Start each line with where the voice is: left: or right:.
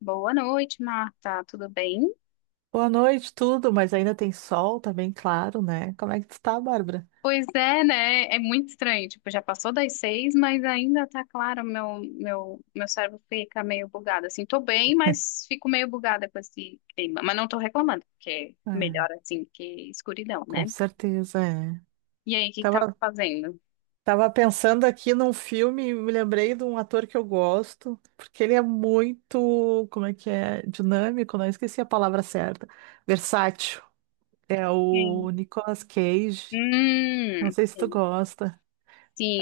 left: Boa noite, Marta. Tudo bem?
right: Boa noite, tudo, mas ainda tem sol, tá bem claro, né? Como é que tu tá, Bárbara?
left: Pois é, né? É muito estranho. Tipo, já passou das seis, mas ainda tá claro. Meu cérebro fica meio bugado. Assim, tô bem, mas fico meio bugada com esse clima. Mas não tô reclamando, porque é
right: É,
left: melhor assim que escuridão,
right: com
left: né?
right: certeza, é.
left: E aí, o que que tava
right: Tava,
left: fazendo?
right: tava pensando aqui num filme e me lembrei de um ator que eu gosto, porque ele é muito, como é que é? Dinâmico, não esqueci a palavra certa. Versátil. É o
left: Sim.
right: Nicolas Cage. Não sei se tu
left: Sim.
right: gosta.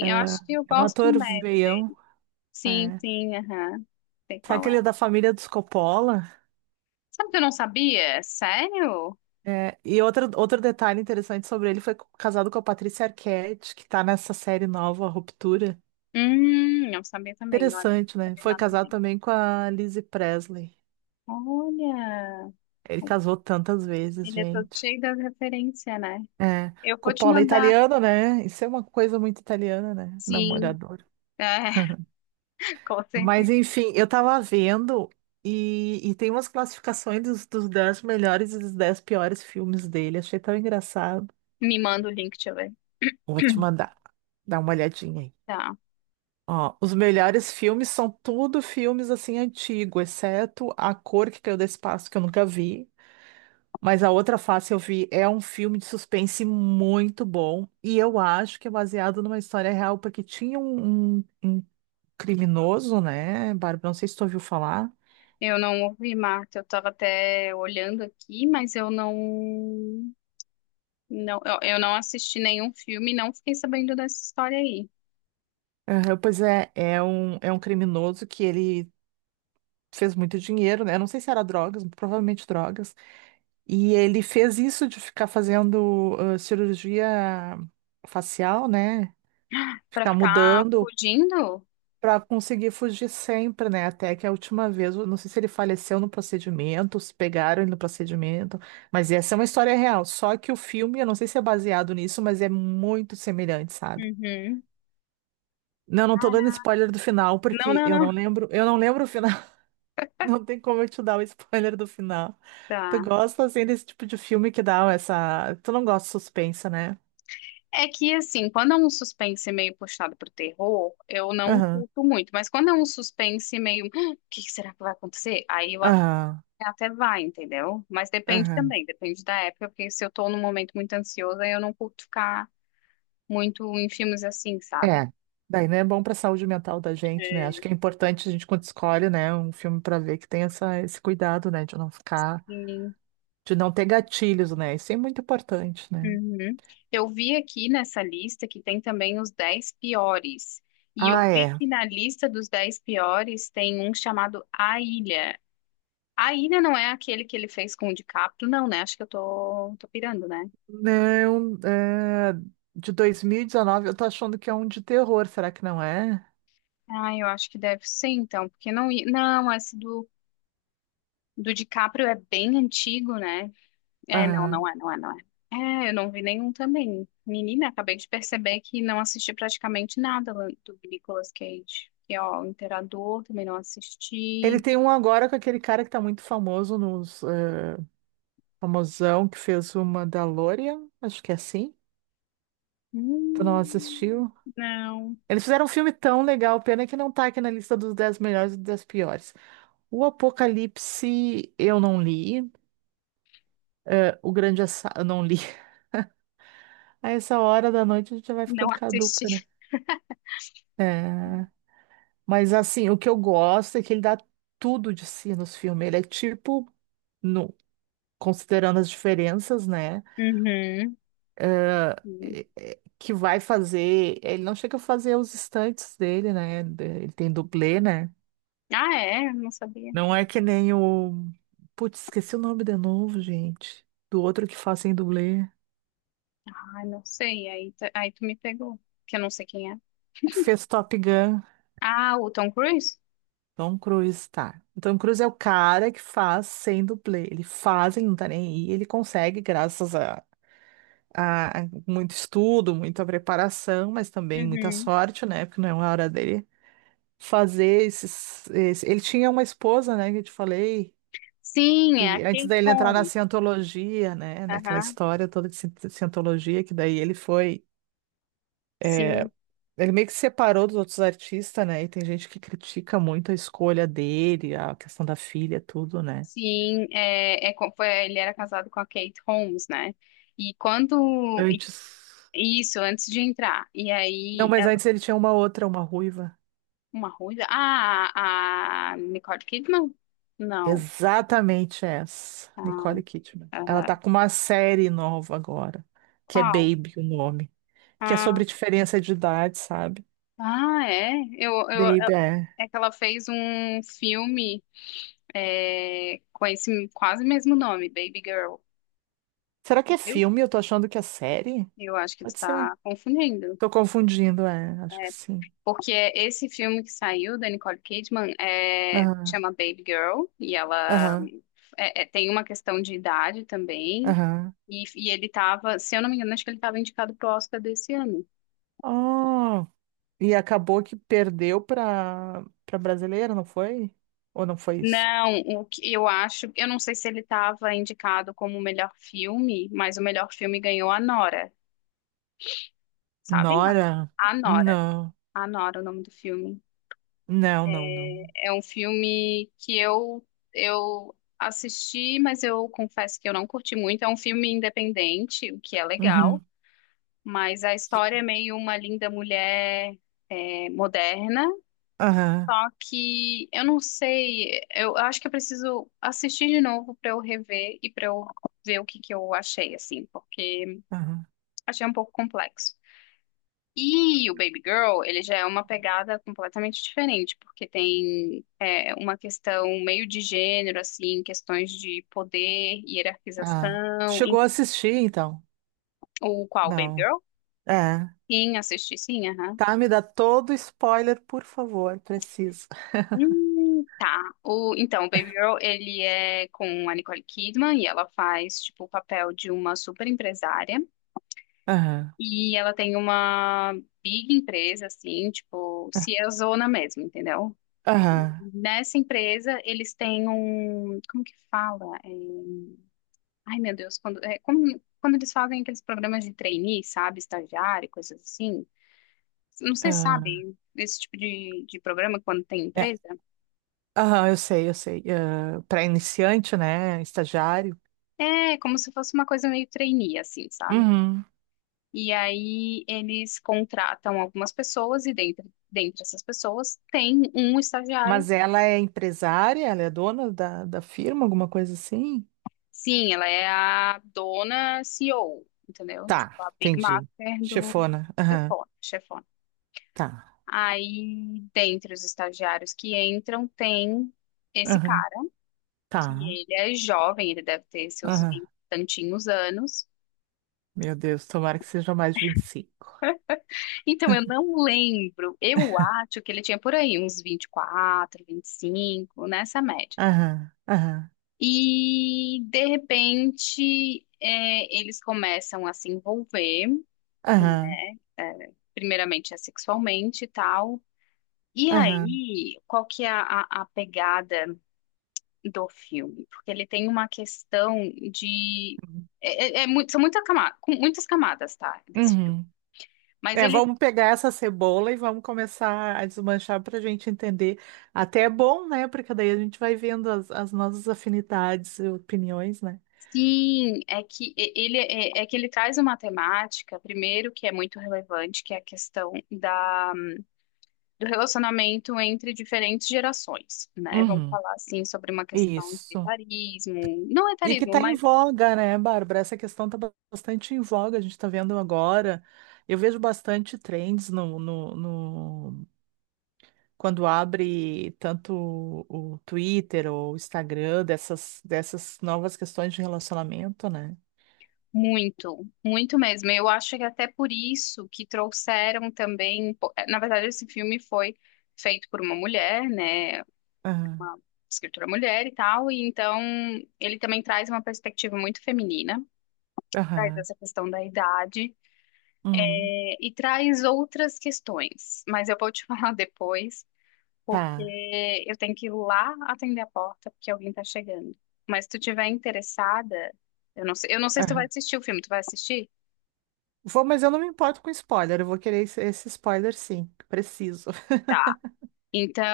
right: É,
left: eu acho que eu
right: é um
left: gosto
right: ator
left: médio
right: veião.
left: dele. Sim,
right: É.
left: sim, aham. Sei
right: Sabe
left: qual
right: que ele
left: é.
right: é da família dos Coppola?
left: Sabe o que eu não sabia? Sério?
right: É, e outro detalhe interessante sobre ele, foi casado com a Patrícia Arquette, que tá nessa série nova, A Ruptura.
left: Eu sabia também, olha. Não
right: Interessante, né?
left: sabia
right: Foi
left: nada.
right: casado também com a Lizzie Presley.
left: Olha,
right: Ele casou tantas vezes,
left: ele é todo
right: gente.
left: cheio das referências, né?
right: É,
left: Eu
right: com o
left: vou te
right: Paula é
left: mandar.
right: italiano, né? Isso é uma coisa muito italiana, né?
left: Sim,
right: Namorador.
left: é, com certeza.
right: Mas enfim, eu tava vendo e tem umas classificações dos 10 melhores e dos 10 piores filmes dele. Achei tão engraçado.
left: Me manda o link, deixa eu ver.
right: Vou te mandar. Dá uma olhadinha aí.
left: Tá.
right: Ó, os melhores filmes são tudo filmes assim antigo, exceto A Cor que Caiu do Espaço, que eu nunca vi. Mas A Outra Face eu vi. É um filme de suspense muito bom. E eu acho que é baseado numa história real, porque tinha um criminoso, né, Bárbara? Não sei se tu ouviu falar.
left: Eu não ouvi, Marta. Eu tava até olhando aqui, mas eu não assisti nenhum filme, não fiquei sabendo dessa história aí.
right: Aham, pois é, é um criminoso que ele fez muito dinheiro, né? Não sei se era drogas, provavelmente drogas. E ele fez isso de ficar fazendo cirurgia facial, né?
left: Pra
right: Ficar
left: ficar
right: mudando
left: fugindo?
right: para conseguir fugir sempre, né? Até que a última vez, eu não sei se ele faleceu no procedimento, se pegaram ele no procedimento, mas essa é uma história real. Só que o filme, eu não sei se é baseado nisso, mas é muito semelhante, sabe?
left: Uhum.
right: Não, não tô dando spoiler do final,
left: Não,
right: porque
left: não, não.
right: eu não lembro o final. Não tem como eu te dar o spoiler do final. Tu
left: Tá.
right: gosta, assim, desse tipo de filme que dá essa... Tu não gosta de suspense, né?
left: É que, assim, quando é um suspense meio puxado pro terror, eu não
right: Aham,
left: curto muito. Mas quando é um suspense meio, "Ah, o que que será que vai acontecer?" Aí eu até
right: aham,
left: até vai, entendeu? Mas depende
right: aham.
left: também, depende da época, porque se eu tô num momento muito ansiosa, eu não curto ficar muito em filmes assim, sabe?
right: É, daí não é bom para a saúde mental da gente, né? Acho que é importante a gente quando escolhe, né, um filme para ver que tem essa, esse cuidado, né, de não ficar,
left: E-
right: de não ter gatilhos, né? Isso é muito importante, né?
left: Uhum. Eu vi aqui nessa lista que tem também os 10 piores. E
right: Ah,
left: eu vi
right: é.
left: que na lista dos 10 piores tem um chamado A Ilha. A Ilha não é aquele que ele fez com o DiCaprio, não, né? Acho que eu tô pirando, né?
right: Não, é, de 2019, eu tô achando que é um de terror, será que não é?
left: Ah, eu acho que deve ser, então, porque não... Não, esse do DiCaprio é bem antigo, né? É,
right: Aham.
left: não é. É, eu não vi nenhum também. Menina, acabei de perceber que não assisti praticamente nada lá do Nicolas Cage. E, ó, o Imperador também não
right: Ele
left: assisti.
right: tem um agora com aquele cara que tá muito famoso nos, é, famosão que fez o Mandalorian, acho que é assim. Tu não
left: Hum,
right: assistiu?
left: não,
right: Eles fizeram um filme tão legal, pena que não tá aqui na lista dos 10 melhores e dos 10 piores. O Apocalipse eu não li, o Grande Assa... eu não li. A essa hora da noite a gente já vai
left: não
right: ficando caduca, né?
left: assisti.
right: É, mas assim, o que eu gosto é que ele dá tudo de si nos filmes. Ele é tipo, no... considerando as diferenças, né?
left: Uhum.
right: Que vai fazer. Ele não chega a fazer os estantes dele, né? Ele tem dublê, né?
left: Ah, é? Não sabia.
right: Não é que nem o. Putz, esqueci o nome de novo, gente. Do outro que faz em dublê.
left: Ai, não sei. Aí tu me pegou, que eu não sei quem é.
right: Que fez Top Gun.
left: Ah, o Tom Cruise?
right: Tom Cruise, tá. O Tom Cruise é o cara que faz sem dublê. Ele faz e não tá nem aí. Ele consegue, graças a muito estudo, muita preparação, mas também muita
left: Uhum.
right: sorte, né? Porque não é uma hora dele fazer Ele tinha uma esposa, né? Que eu te falei.
left: Sim, é a
right: Que antes
left: Kate
right: dele entrar na
left: Holmes.
right: cientologia, né? Naquela
left: Aham,
right: história toda de cientologia, que daí ele foi. É,
left: sim,
right: ele meio que separou dos outros artistas, né? E tem gente que critica muito a escolha dele, a questão da filha, tudo, né?
left: sim. É, é, foi, ele era casado com a Kate Holmes, né? E quando. e-
right: Antes.
left: Isso, antes de entrar. E
right: Não,
left: aí,
right: mas
left: ela,
right: antes ele tinha uma outra, uma ruiva.
left: uma ruiva. Ah, a Nicole Kidman? Não.
right: Exatamente essa,
left: Ah,
right: Nicole Kidman. Ela
left: aham.
right: tá com uma série nova agora, que é
left: Qual?
right: Baby, o nome, que é
left: Ah,
right: sobre diferença de idade, sabe?
left: ah, é? Eu, eu,
right: Baby, é.
left: é que ela fez um filme é, com esse quase mesmo nome, Baby Girl.
right: Será que
left: Tu
right: é
left: viu?
right: filme? Eu tô achando que é série?
left: Eu acho que tu
right: Pode ser.
left: tá confundindo.
right: Tô confundindo, é, acho que sim.
left: Porque esse filme que saiu da Nicole Kidman é,
right: Aham,
left: chama Baby Girl e ela é, é, tem uma questão de idade também.
right: aham,
left: E ele tava, se eu não me engano, acho que ele tava indicado pro Oscar desse ano.
right: aham. E acabou que perdeu pra, pra brasileira, não foi? Ou não foi isso?
left: Não, o que eu acho, eu não sei se ele estava indicado como o melhor filme, mas o melhor filme ganhou a Nora, sabe?
right: Nora?
left: A Nora,
right: Não.
left: a Nora, é o nome do filme.
right: Não, não, não.
left: É um filme que eu assisti, mas eu confesso que eu não curti muito. É um filme independente, o que é legal,
right: Uhum.
left: mas a história é meio uma linda mulher eh, moderna.
right: Aham,
left: Só que eu não sei, eu acho que eu preciso assistir de novo pra eu rever e pra eu ver o que que eu achei, assim, porque
right: aham.
left: achei um pouco complexo. E o Baby Girl, ele já é uma pegada completamente diferente, porque tem é, uma questão meio de gênero, assim, questões de poder,
right: Ah. Tu
left: hierarquização,
right: chegou a assistir, então?
left: o qual, Baby
right: Não.
left: Girl?
right: É.
left: Sim, assisti, sim, aham.
right: Tá, me dá todo spoiler, por favor. Preciso.
left: Tá. O, então, o Baby Girl, ele é com a Nicole Kidman e ela faz, tipo, o papel de uma super empresária.
right: Aham,
left: E ela tem uma big empresa, assim, tipo, se é zona mesmo, entendeu?
right: aham,
left: Nessa empresa, eles têm um... Como que fala? É, ai, meu Deus, quando eles fazem aqueles programas de trainee, sabe? Estagiário, coisas assim. Não sei se
right: aham.
left: sabem esse tipo de programa quando tem
right: É,
left: empresa.
right: aham, eu sei, eu sei. Ah, pra iniciante, né? Estagiário.
left: É, como se fosse uma coisa meio trainee, assim, sabe?
right: Uhum.
left: E aí eles contratam algumas pessoas e dentre essas pessoas tem um estagiário.
right: Mas ela é empresária? Ela é dona da, da firma, alguma coisa assim?
left: Sim, ela é a dona CEO, entendeu?
right: Tá,
left: Tipo, a Big
right: entendi.
left: Master do
right: Chefona. Aham,
left: chefone, chefone.
right: tá.
left: Aí, dentre os estagiários que entram, tem esse
right: Aham,
left: cara, que
right: tá.
left: ele é jovem, ele deve ter seus
right: Aham.
left: vinte e tantinhos anos.
right: Meu Deus, tomara que seja mais de 25.
left: Então, eu não lembro, eu acho que ele tinha por aí uns vinte e quatro, vinte e cinco nessa média.
right: Aham, aham,
left: E de repente é, eles começam a se envolver,
right: aham,
left: é, primeiramente é sexualmente e tal. E
right: aham.
left: aí, qual que é a, a pegada do filme? Porque ele tem uma questão de. É muito- são com muitas camadas, tá? Desse filme.
right: Uhum.
left: Mas
right: É,
left: ele
right: vamos pegar essa cebola e vamos começar a desmanchar para a gente entender. Até é bom, né? Porque daí a gente vai vendo as, as nossas afinidades e opiniões, né?
left: sim, é que e- ele é é que ele traz uma temática, primeiro, que é muito relevante, que é a questão do relacionamento entre diferentes gerações, né? Vamos
right: Uhum.
left: falar assim sobre uma questão de
right: Isso.
left: etarismo, não
right: E que
left: etarismo,
right: está em
left: mas
right: voga, né, Bárbara? Essa questão está bastante em voga, a gente está vendo agora. Eu vejo bastante trends quando abre tanto o Twitter ou o Instagram dessas, dessas novas questões de relacionamento, né?
left: muito, muito mesmo. Eu acho que até por isso que trouxeram também, na verdade, esse filme foi feito por uma mulher, né?
right: Aham,
left: Uma escritora mulher e tal, e então ele também traz uma perspectiva muito feminina. Traz
right: aham,
left: essa questão da idade,
right: hum,
left: eh, e traz outras questões, mas eu vou te falar depois
right: tá.
left: porque eu tenho que ir lá atender a porta porque alguém tá chegando. Mas se tu tiver interessada, eu não sei se tu vai
right: Aham.
left: assistir o filme, tu vai assistir?
right: Vou, mas eu não me importo com spoiler, eu vou querer esse spoiler sim, preciso.
left: Tá.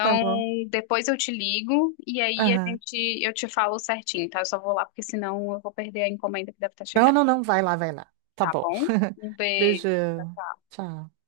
right: Tá bom.
left: depois eu te ligo e aí a
right: Aham.
left: gente eu te falo certinho, tá? Eu só vou lá porque senão eu vou perder a encomenda que deve estar
right: Não,
left: chegando,
right: não, não, vai lá, vai lá. Tá
left: tá
right: bom.
left: bom? Um beijo. Tchau,
right: Beijão.
left: tchau.
right: Tchau.